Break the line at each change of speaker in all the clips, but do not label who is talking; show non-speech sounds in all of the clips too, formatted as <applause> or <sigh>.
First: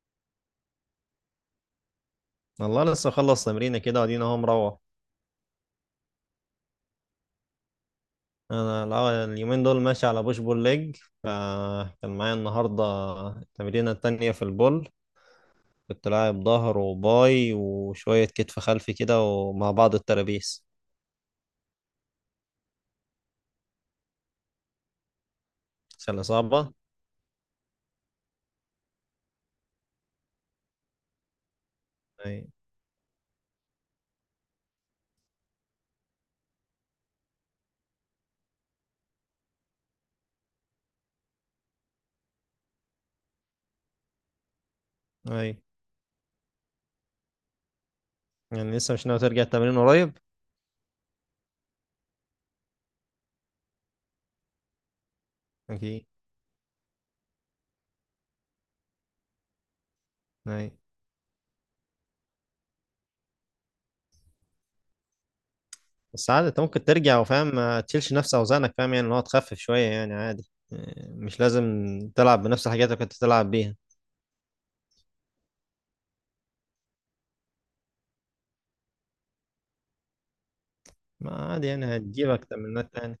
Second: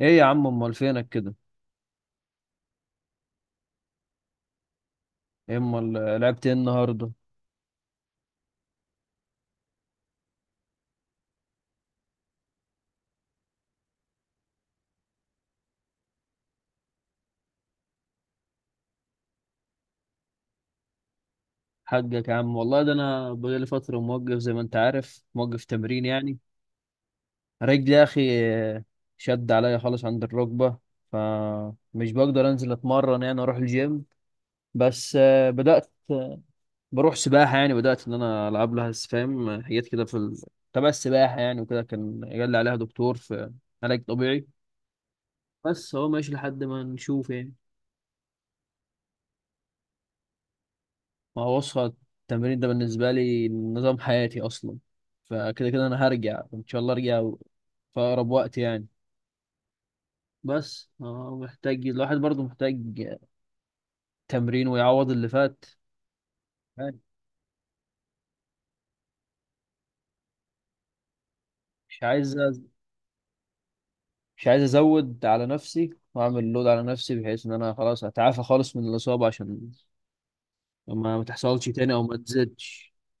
ايه يا عم امال فينك كده؟
والله لسه خلص تمرينة كده وادينا اهو مروح.
إيه امال؟ لعبت ايه النهارده؟
اليومين دول ماشي على بوش بول ليج، فكان معايا النهاردة التمرينة التانية في البول. كنت لاعب ظهر وباي وشوية كتف خلفي كده ومع بعض الترابيس.
حقك يا عم والله، ده انا بقالي فتره موقف، زي ما انت عارف، موقف تمرين
سلة
يعني.
صعبة.
رجلي يا اخي شد عليا خالص عند الركبه، فمش
اي،
بقدر انزل اتمرن يعني اروح الجيم. بس بدات بروح سباحه، يعني بدات ان انا العب لها فاهم، حاجات كده في تبع السباحه يعني، وكده كان قال لي عليها دكتور في علاج طبيعي.
اي.
بس هو ماشي لحد ما نشوف يعني.
يعني لسه مش ناوي ترجع التمرين قريب؟
ما هو بص، التمرين ده بالنسبة لي نظام حياتي أصلا، فكده
اكيد.
أنا هرجع، إن شاء الله أرجع في أقرب وقت يعني.
اي.
بس محتاج، الواحد برضه محتاج تمرين ويعوض اللي فات.
بس عادي انت ممكن
يعني
ترجع وفاهم ما تشيلش نفس اوزانك، فاهم، يعني ان هو تخفف شوية يعني عادي، إيه، مش لازم
مش عايز
تلعب
أز-
بنفس الحاجات اللي كنت تلعب بيها.
مش عايز أزود على نفسي وأعمل لود على نفسي، بحيث إن أنا خلاص أتعافى خالص من الإصابة، عشان ما
ما عادي
تحصلش تاني
يعني
أو ما
هتجيبك
تزيدش.
تمرينات تاني.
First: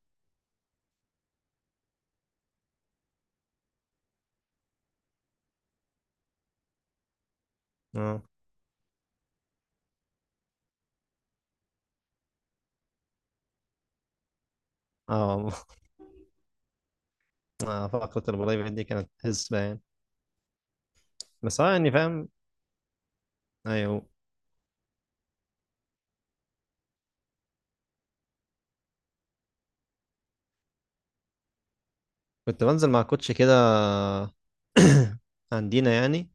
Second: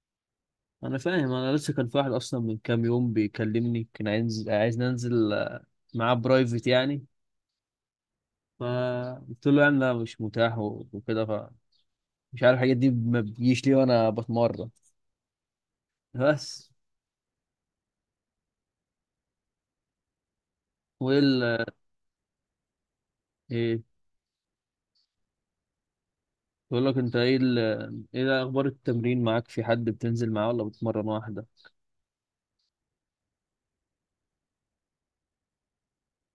أنا فاهم، أنا لسه كان في واحد أصلا من كام يوم بيكلمني كان عايز ننزل معاه برايفت يعني،
اه،
فقلت له يعني لا مش متاح وكده، فمش عارف الحاجات دي ما بتجيش ليه وانا بتمرن.
اه. <laughs>
بس
فقرة البلاي بيت دي كانت حسبة يعني.
وايه
بس
ال
يعني فاهم.
ايه؟
ايوه.
بقول لك انت، ايه ال... ايه ده اخبار التمرين معاك؟ في حد بتنزل معاه ولا بتمرن واحده؟
كنت بنزل مع كوتش كده. <clears throat> عندنا يعني.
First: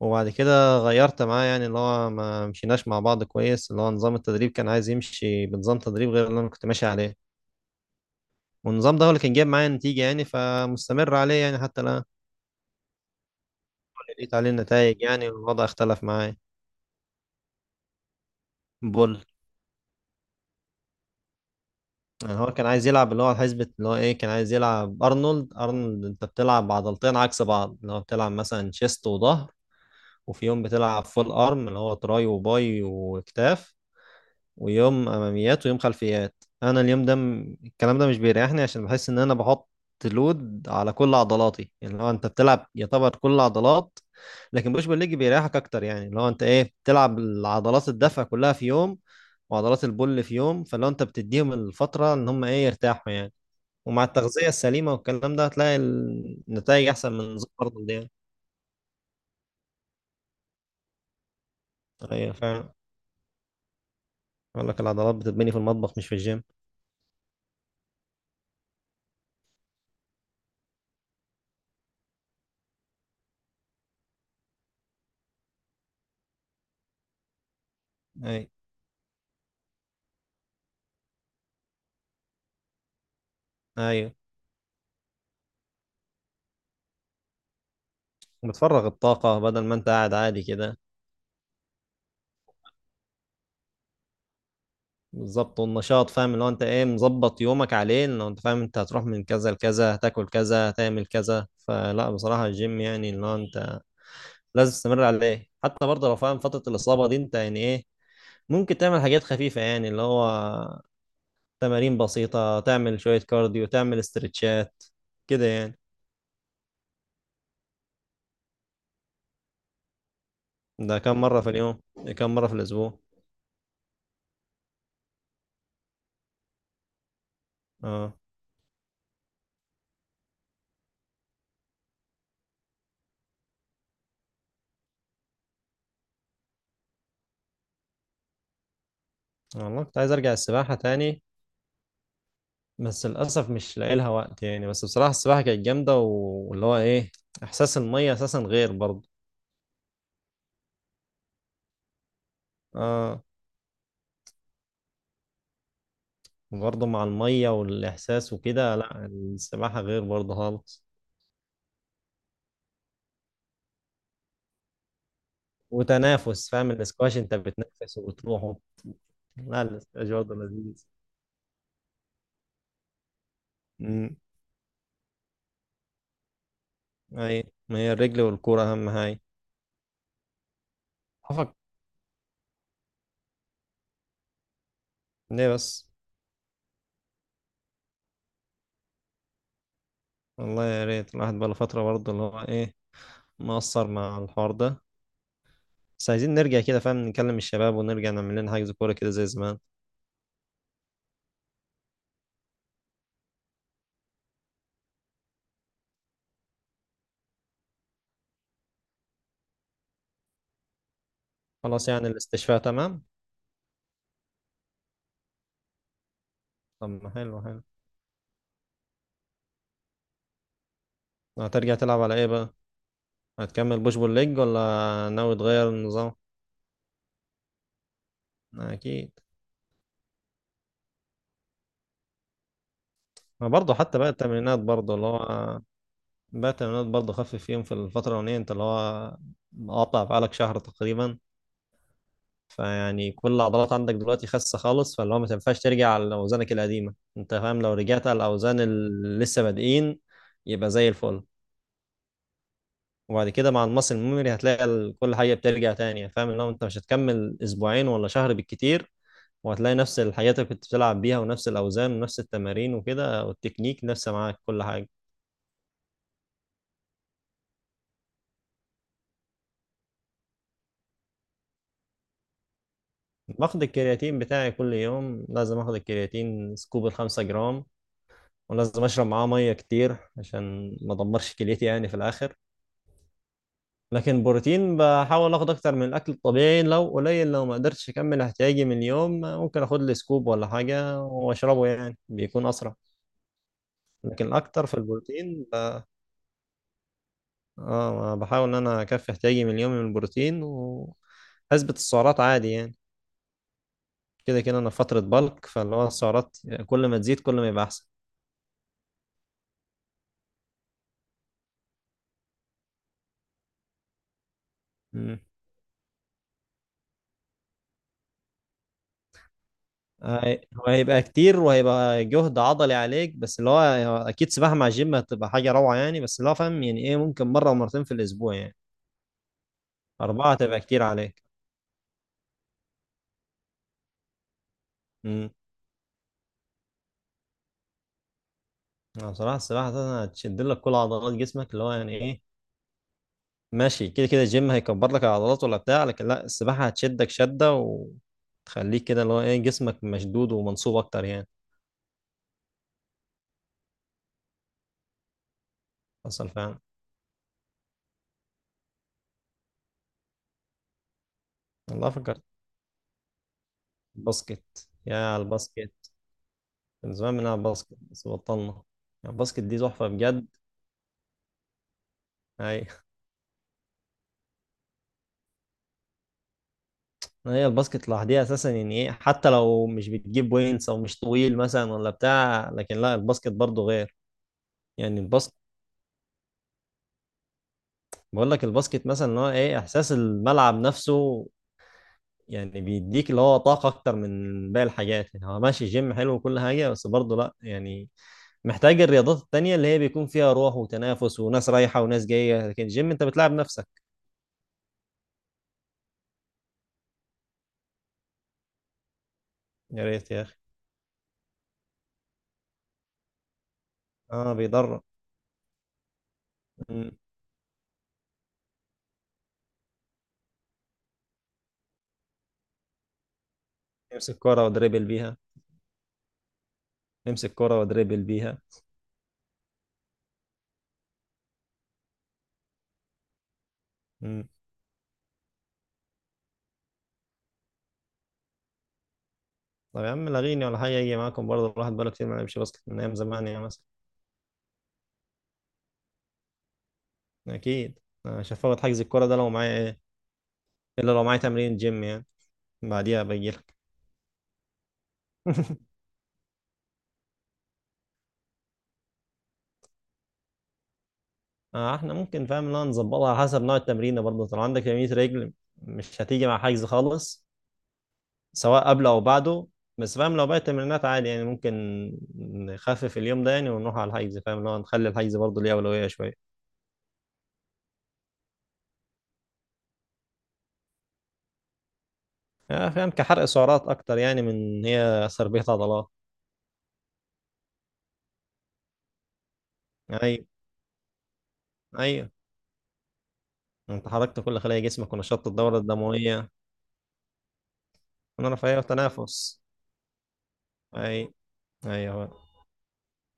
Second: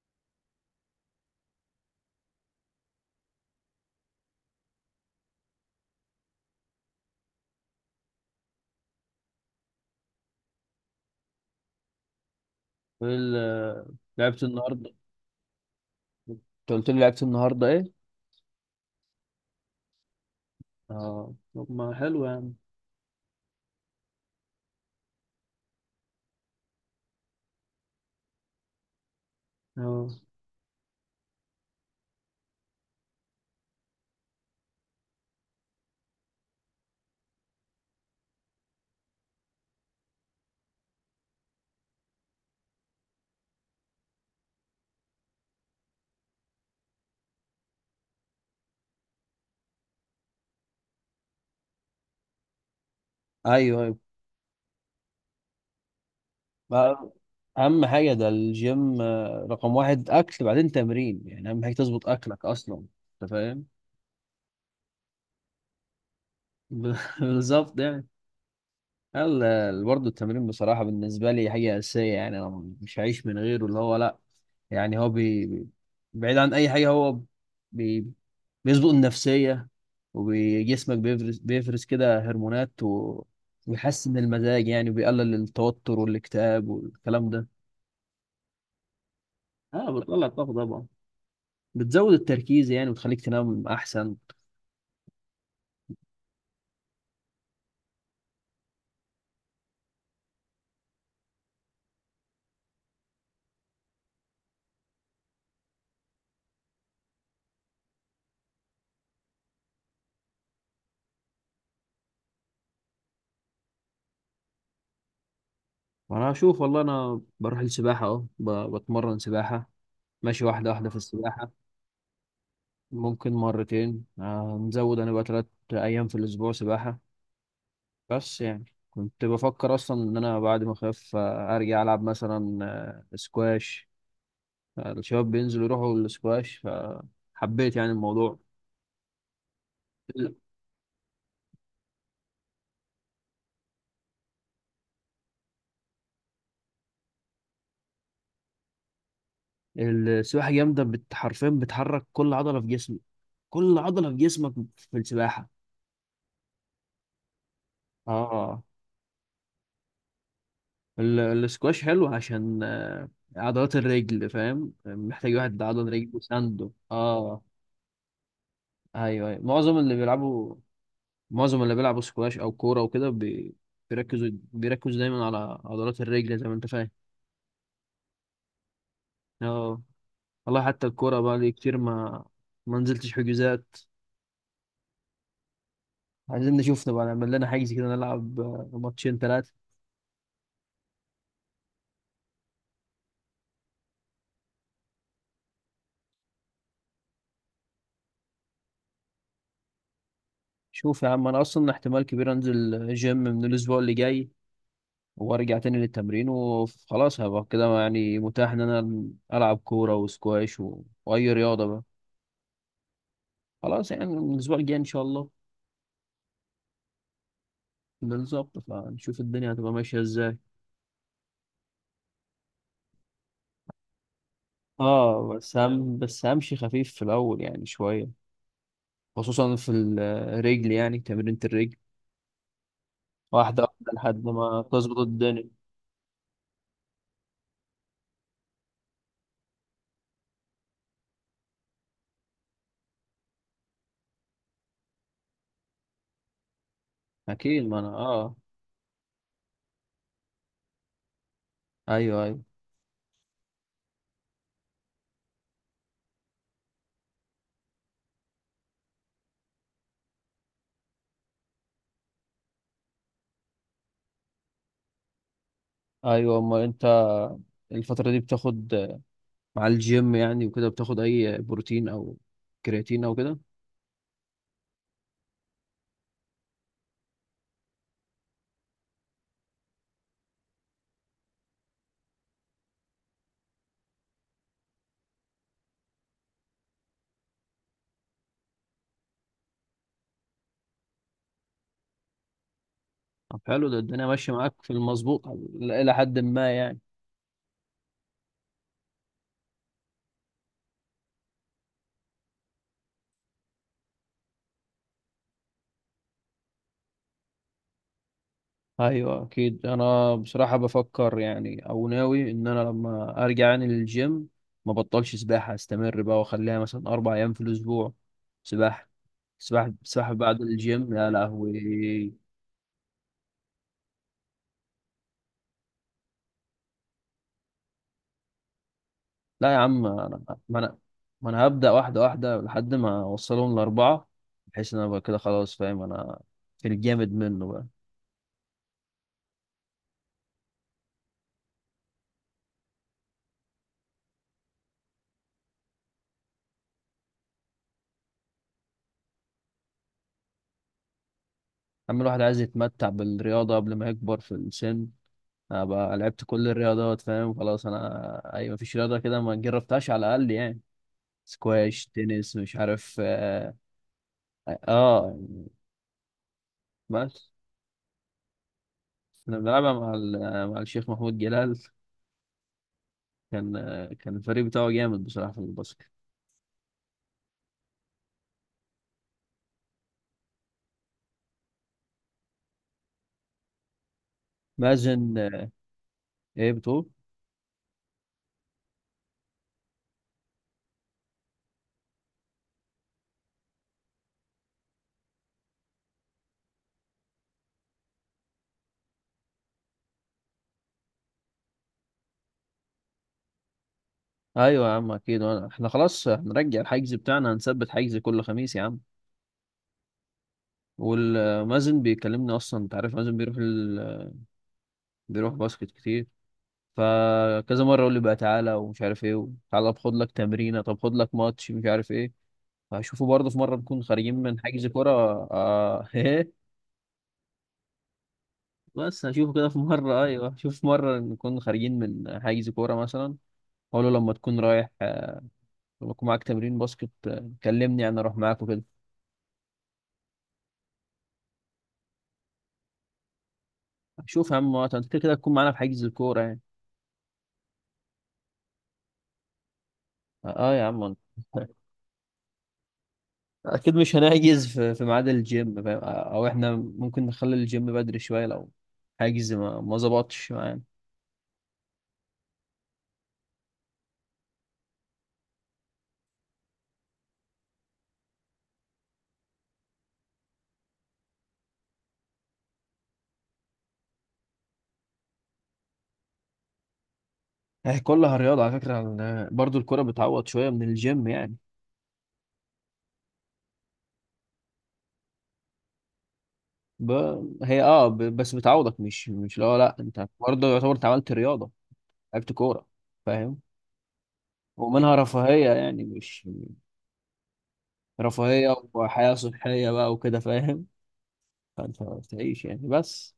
وبعد كده غيرت معاه، يعني اللي هو ما مشيناش مع بعض كويس، اللي هو نظام التدريب كان عايز يمشي بنظام تدريب غير اللي انا كنت ماشي عليه. والنظام ده هو اللي كان جايب معايا نتيجة يعني، فمستمر عليه يعني حتى الآن.
وايه ال
لقيت
لعبت
عليه
النهارده؟
النتائج يعني، والوضع اختلف معايا.
انت قلت لي لعبت النهارده ايه؟
بول.
اه طب ما حلو
يعني هو
يعني.
كان عايز يلعب اللي هو حسبة، اللي هو ايه، كان عايز يلعب ارنولد. ارنولد انت بتلعب عضلتين عكس بعض، اللي هو بتلعب مثلا شيست وظهر،
اه،
وفي يوم بتلعب فول ارم اللي هو تراي وباي وكتاف، ويوم اماميات ويوم خلفيات. انا اليوم ده الكلام ده مش بيريحني، عشان بحس ان انا بحط لود على كل عضلاتي، يعني لو انت بتلعب يعتبر كل عضلات. لكن بوش بول ليج بيريحك اكتر، يعني لو انت ايه بتلعب العضلات الدفع كلها في يوم، وعضلات البول في يوم، فلو انت بتديهم الفترة ان هم ايه يرتاحوا يعني.
ايوه ايوه.
ومع التغذية السليمة والكلام ده هتلاقي النتائج
ما-
أحسن من نظام
اهم
برضه دي.
حاجه، ده الجيم رقم واحد اكل، بعدين تمرين. يعني اهم حاجه تظبط
أيوة،
اكلك
فعلا.
اصلا، انت فاهم.
يقول لك العضلات بتتبني في المطبخ مش في الجيم.
<laughs> بالظبط يعني. يلا، برضه التمرين بصراحة بالنسبة لي حاجة أساسية، يعني أنا مش هعيش من غيره، اللي هو لأ. يعني هو بعيد عن أي حاجة، هو بي
أيوة.
بيظبط النفسية، وجسمك بيفرز كده هرمونات و...
أيوة،
ويحسن المزاج، يعني بيقلل التوتر والاكتئاب والكلام ده.
وبتفرغ الطاقة بدل ما أنت
اه،
قاعد
بتطلع
عادي
الطاقة
كده.
طبعا، بتزود التركيز يعني، وتخليك تنام أحسن.
بالظبط، والنشاط فاهم، اللي هو أنت إيه مظبط يومك عليه، لو أنت فاهم أنت هتروح من كذا لكذا هتاكل كذا هتعمل كذا. فلا بصراحة الجيم يعني اللي هو أنت لازم تستمر عليه، حتى برضه لو فاهم فترة الإصابة دي، أنت يعني إيه ممكن تعمل حاجات خفيفة، يعني اللي هو تمارين بسيطة، تعمل شوية كارديو، تعمل استرتشات كده يعني.
وأنا أشوف، والله أنا بروح السباحة أهو، ب... بتمرن سباحة، ماشي واحدة واحدة في
ده كم مرة
السباحة.
في اليوم؟ ده كم مرة في الأسبوع؟
ممكن مرتين، نزود انا بقى تلات ايام في الاسبوع سباحة.
اه.
بس يعني كنت بفكر اصلا ان انا بعد ما اخف ارجع العب مثلا سكواش. الشباب بينزلوا يروحوا السكواش، فحبيت يعني الموضوع.
والله كنت عايز أرجع
ال-
السباحة تاني، بس للأسف مش لاقي لها وقت يعني. بس بصراحة السباحة كانت جامدة، واللي هو إيه، إحساس المية أساسا غير برضه.
السباحة جامدة، حرفيا بتحرك كل عضلة في جسمك،
اه.
كل عضلة في جسمك في السباحة.
برضه مع المية والإحساس
اه.
وكده، لا السباحة غير برضه خالص.
ال- السكواش حلو عشان عضلات الرجل، فاهم، محتاج واحد عضلة رجل
وتنافس،
وسنده.
فاهم الاسكواش انت
اه،
بتنفس وبتروحه.
ايوه ايوه.
لا
معظم اللي
الاسكواش برضه
بيلعبوا،
لذيذ.
معظم اللي بيلعبوا سكواش او كوره وكده
امم.
بيركزوا دايما على عضلات الرجل، زي ما انت فاهم.
اي، ما هي الرجل والكورة أهم حاجة.
اه. والله حتى الكوره بقى لي كتير ما نزلتش حجوزات.
ليه بس؟
عايزين نشوف نبقى نعمل لنا حجز كده، نلعب ماتشين ثلاثه.
والله يا ريت، الواحد بقاله فترة برضه اللي هو ايه مقصر مع الحوار ده. بس عايزين نرجع كده فاهم نكلم الشباب ونرجع نعمل لنا حجز كورة كده زي زمان.
شوف يا عم، انا اصلا احتمال كبير انزل جيم من الاسبوع اللي جاي، وارجع تاني للتمرين، وخلاص هبقى كده يعني متاح ان انا العب كوره وسكواش و... واي رياضه بقى.
خلاص يعني الاستشفاء تمام.
خلاص يعني من الاسبوع الجاي ان شاء الله.
طب، ما حلو، حلو.
بالظبط، فنشوف الدنيا هتبقى ماشيه ازاي.
هترجع تلعب على ايه بقى؟ هتكمل بوش بول ليج ولا
اه،
ناوي
بس
تغير
هم
النظام؟
بس همشي خفيف في الاول يعني شويه،
اكيد.
خصوصا في الرجل يعني تمرينة الرجل،
ما
واحده
برضه
واحده
حتى بقى
لحد
التمرينات
ما
برضه
تظبط
اللي هو،
الدنيا.
بقى التمرينات برضه خفف فيهم في الفترة الأولانية انت اللي هو مقاطع بقالك شهر تقريبا. فيعني كل العضلات عندك دلوقتي خاسة خالص، فاللي هو ما تنفعش ترجع على أوزانك القديمة، أنت فاهم
اكيد،
لو
ما انا
رجعت على
اه،
الأوزان اللي لسه بادئين يبقى زي الفل.
ايوه ايوه.
وبعد كده مع المصل الميموري هتلاقي كل حاجة بترجع تاني، فاهم اللي هو أنت مش هتكمل أسبوعين ولا شهر بالكتير. وهتلاقي نفس الحاجات اللي كنت بتلعب بيها ونفس الأوزان ونفس التمارين وكده، والتكنيك نفسه معاك كل حاجة.
ايوه، اما انت الفتره دي بتاخد مع الجيم يعني وكده، بتاخد اي بروتين او كرياتين او كده؟
باخد الكرياتين بتاعي كل يوم، لازم اخد الكرياتين سكوب 5 جرام. ولازم اشرب معاه مية كتير عشان ما ادمرش كليتي يعني في الآخر. لكن بروتين بحاول اخد اكتر من الاكل الطبيعي، لو قليل لو ما قدرتش اكمل احتياجي من اليوم ممكن اخد لي سكوب ولا حاجه واشربه يعني بيكون اسرع.
طب حلو، ده الدنيا
لكن
ماشيه معاك
الاكتر
في
في
المظبوط،
البروتين.
الى حد ما يعني.
اه، بحاول ان انا اكفي احتياجي من اليوم من البروتين واثبت السعرات عادي يعني. كده كده انا في فتره بالك، فاللي هو السعرات كل ما تزيد كل ما يبقى احسن.
ايوه، اكيد. انا بصراحه بفكر يعني، او ناوي ان انا لما ارجع يعني للجيم ما بطلش
مم.
سباحه، استمر بقى واخليها مثلا اربع ايام في الاسبوع سباحه. سباحه سباحه بعد
هو
الجيم،
هيبقى
يا
كتير وهيبقى
لهوي!
جهد عضلي عليك، بس اللي هو اكيد سباحه مع الجيم هتبقى حاجه روعه يعني، بس اللي هو فاهم يعني ايه ممكن مره ومرتين في الاسبوع يعني.
لا يا عم انا،
أربعة
ما
تبقى
انا
كتير عليك.
ما انا هبدا واحده واحده لحد ما اوصلهم لاربعه، بحيث ان انا بقى كده
امم.
خلاص، فاهم انا، في الجامد منه بقى.
أنا بصراحة السباحة أساسا هتشد لك كل عضلات جسمك، اللي هو يعني إيه ماشي كده كده الجيم هيكبر لك العضلات ولا بتاع، لكن لا السباحة هتشدك شدة وتخليك كده اللي هو إيه جسمك مشدود ومنصوب أكتر يعني.
اما الواحد عايز يتمتع بالرياضه قبل ما يكبر في السن، ابقى لعبت
حصل
كل
فعلا.
الرياضات، فاهم خلاص، انا اي مفيش رياضه كده ما جربتهاش على الاقل يعني. سكواش،
والله فكرت
تنس، مش عارف اه,
الباسكت، يا
آه.
على الباسكت. من زمان
بس
بنلعب باسكت بس بطلنا. يعني
انا
الباسكت دي
بلعبها
تحفة
مع
بجد.
مع الشيخ محمود جلال،
أي.
كان، كان الفريق بتاعه جامد بصراحه في الباسكت.
هي الباسكت لوحدها أساسا يعني إيه، حتى لو مش بتجيب وينس أو مش طويل مثلا ولا بتاع، لكن لا الباسكت برضه غير. يعني
مازن
الباسكت،
ايه بتقول؟
بقول لك الباسكت مثلا ان هو ايه احساس الملعب نفسه، يعني بيديك اللي هو طاقه اكتر من باقي الحاجات. يعني هو ماشي جيم حلو وكل حاجه، بس برضه لا يعني محتاج الرياضات التانية اللي هي بيكون فيها روح وتنافس وناس رايحه وناس جايه، لكن الجيم انت بتلعب نفسك.
ايوه يا عم اكيد، احنا خلاص هنرجع الحجز بتاعنا، هنثبت حجز كل خميس يا عم.
يا ريت يا اخي.
والمازن بيكلمني اصلا، انت عارف، مازن بيروح ال...
اه، بيضر.
بيروح باسكت كتير،
مم.
فكذا مره يقول لي بقى تعالى ومش عارف ايه، تعالى خد لك تمرينه، طب خد لك ماتش، مش عارف ايه. فهشوفه برضه في مره نكون خارجين
امسك
من
كرة
حجز
ودريبل
كوره.
بيها.
آه <laughs> ايه.
امسك كرة ودريبل بيها.
بس هشوفه كده في مره، ايوه هشوف في مره نكون خارجين من حجز كوره مثلا، اقول له لما
مم.
تكون رايح آه، لما يكون معاك تمرين باسكت كلمني انا اروح معاك وكده.
طب يا عم لغيني ولا حاجه يجي معاكم برضه الواحد بقاله كتير ما لعبش باسكت من ايام زمان يعني مثلا.
شوف يا عم، وقت انت كده كده تكون معانا في حجز الكوره يعني.
اكيد. أنا مش هفوت حجز الكرة ده لو معايا ايه،
اه، آه يا
الا
عم،
لو معايا تمرين جيم يعني. بعديها بجيلك.
اكيد مش هنحجز في ميعاد الجيم،
<laughs>
فاهم؟ او احنا ممكن نخلي الجيم بدري شويه لو حاجز ما ظبطش معانا.
احنا ممكن فاهم ان انا نظبطها على حسب نوع التمرين، برضه طالما عندك تمرين رجل مش هتيجي مع حجز خالص سواء قبله او بعده. بس فاهم لو باقي التمرينات عادي يعني ممكن نخفف اليوم ده يعني ونروح على الحجز، فاهم لو نخلي الحجز برضه ليه اولويه شويه.
هي كلها رياضه على فكره، برضو الكره بتعوض شويه من الجيم يعني.
فاهم كحرق سعرات اكتر يعني من هي تربيه عضلات.
ب... هي اه ب... بس بتعوضك، مش مش لا لا انت
ايوه،
برضه يعتبر انت عملت رياضه،
ايوه.
لعبت كوره، فاهم.
انت حركت كل خلايا جسمك
ومنها
ونشطت
رفاهيه،
الدوره
يعني مش
الدمويه. ونرفع،
رفاهيه،
ايوه،
وحياه
التنافس.
صحيه بقى وكده فاهم.
اي.
فانت
ايوه.
بتعيش يعني. بس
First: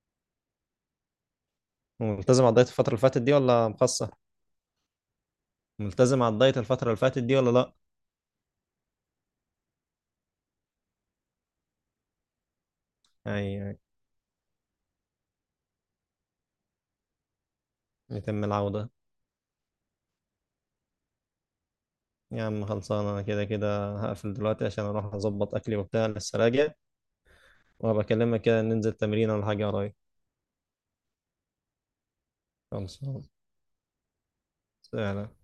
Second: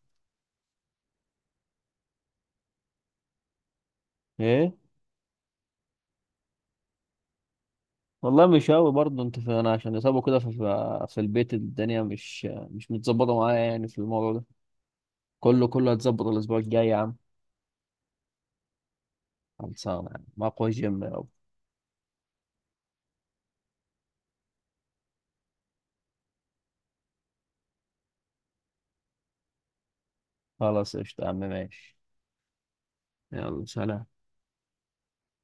ملتزم على الدايت الفتره اللي فاتت دي ولا مخصص؟
ايه؟
ملتزم على الدايت الفترة اللي فاتت دي ولا لأ؟
والله مش قوي، برضه انت في انا عشان اصابه كده في البيت، الدنيا مش، مش متظبطه معايا
يعني
يعني في الموضوع ده. كله هتظبط الاسبوع الجاي يا عم،
يتم العودة.
خلصانه يا عم، اقوى جيم يا رب.
يا عم خلصانة، أنا كده كده هقفل دلوقتي عشان أروح أظبط أكلي وبتاع لسه راجع. وهبقى أكلمك كده ننزل تمرين ولا حاجة قريب.
خلاص قشطه يا عم، ماشي.
خلصانة.
يلا سلام.
سلام.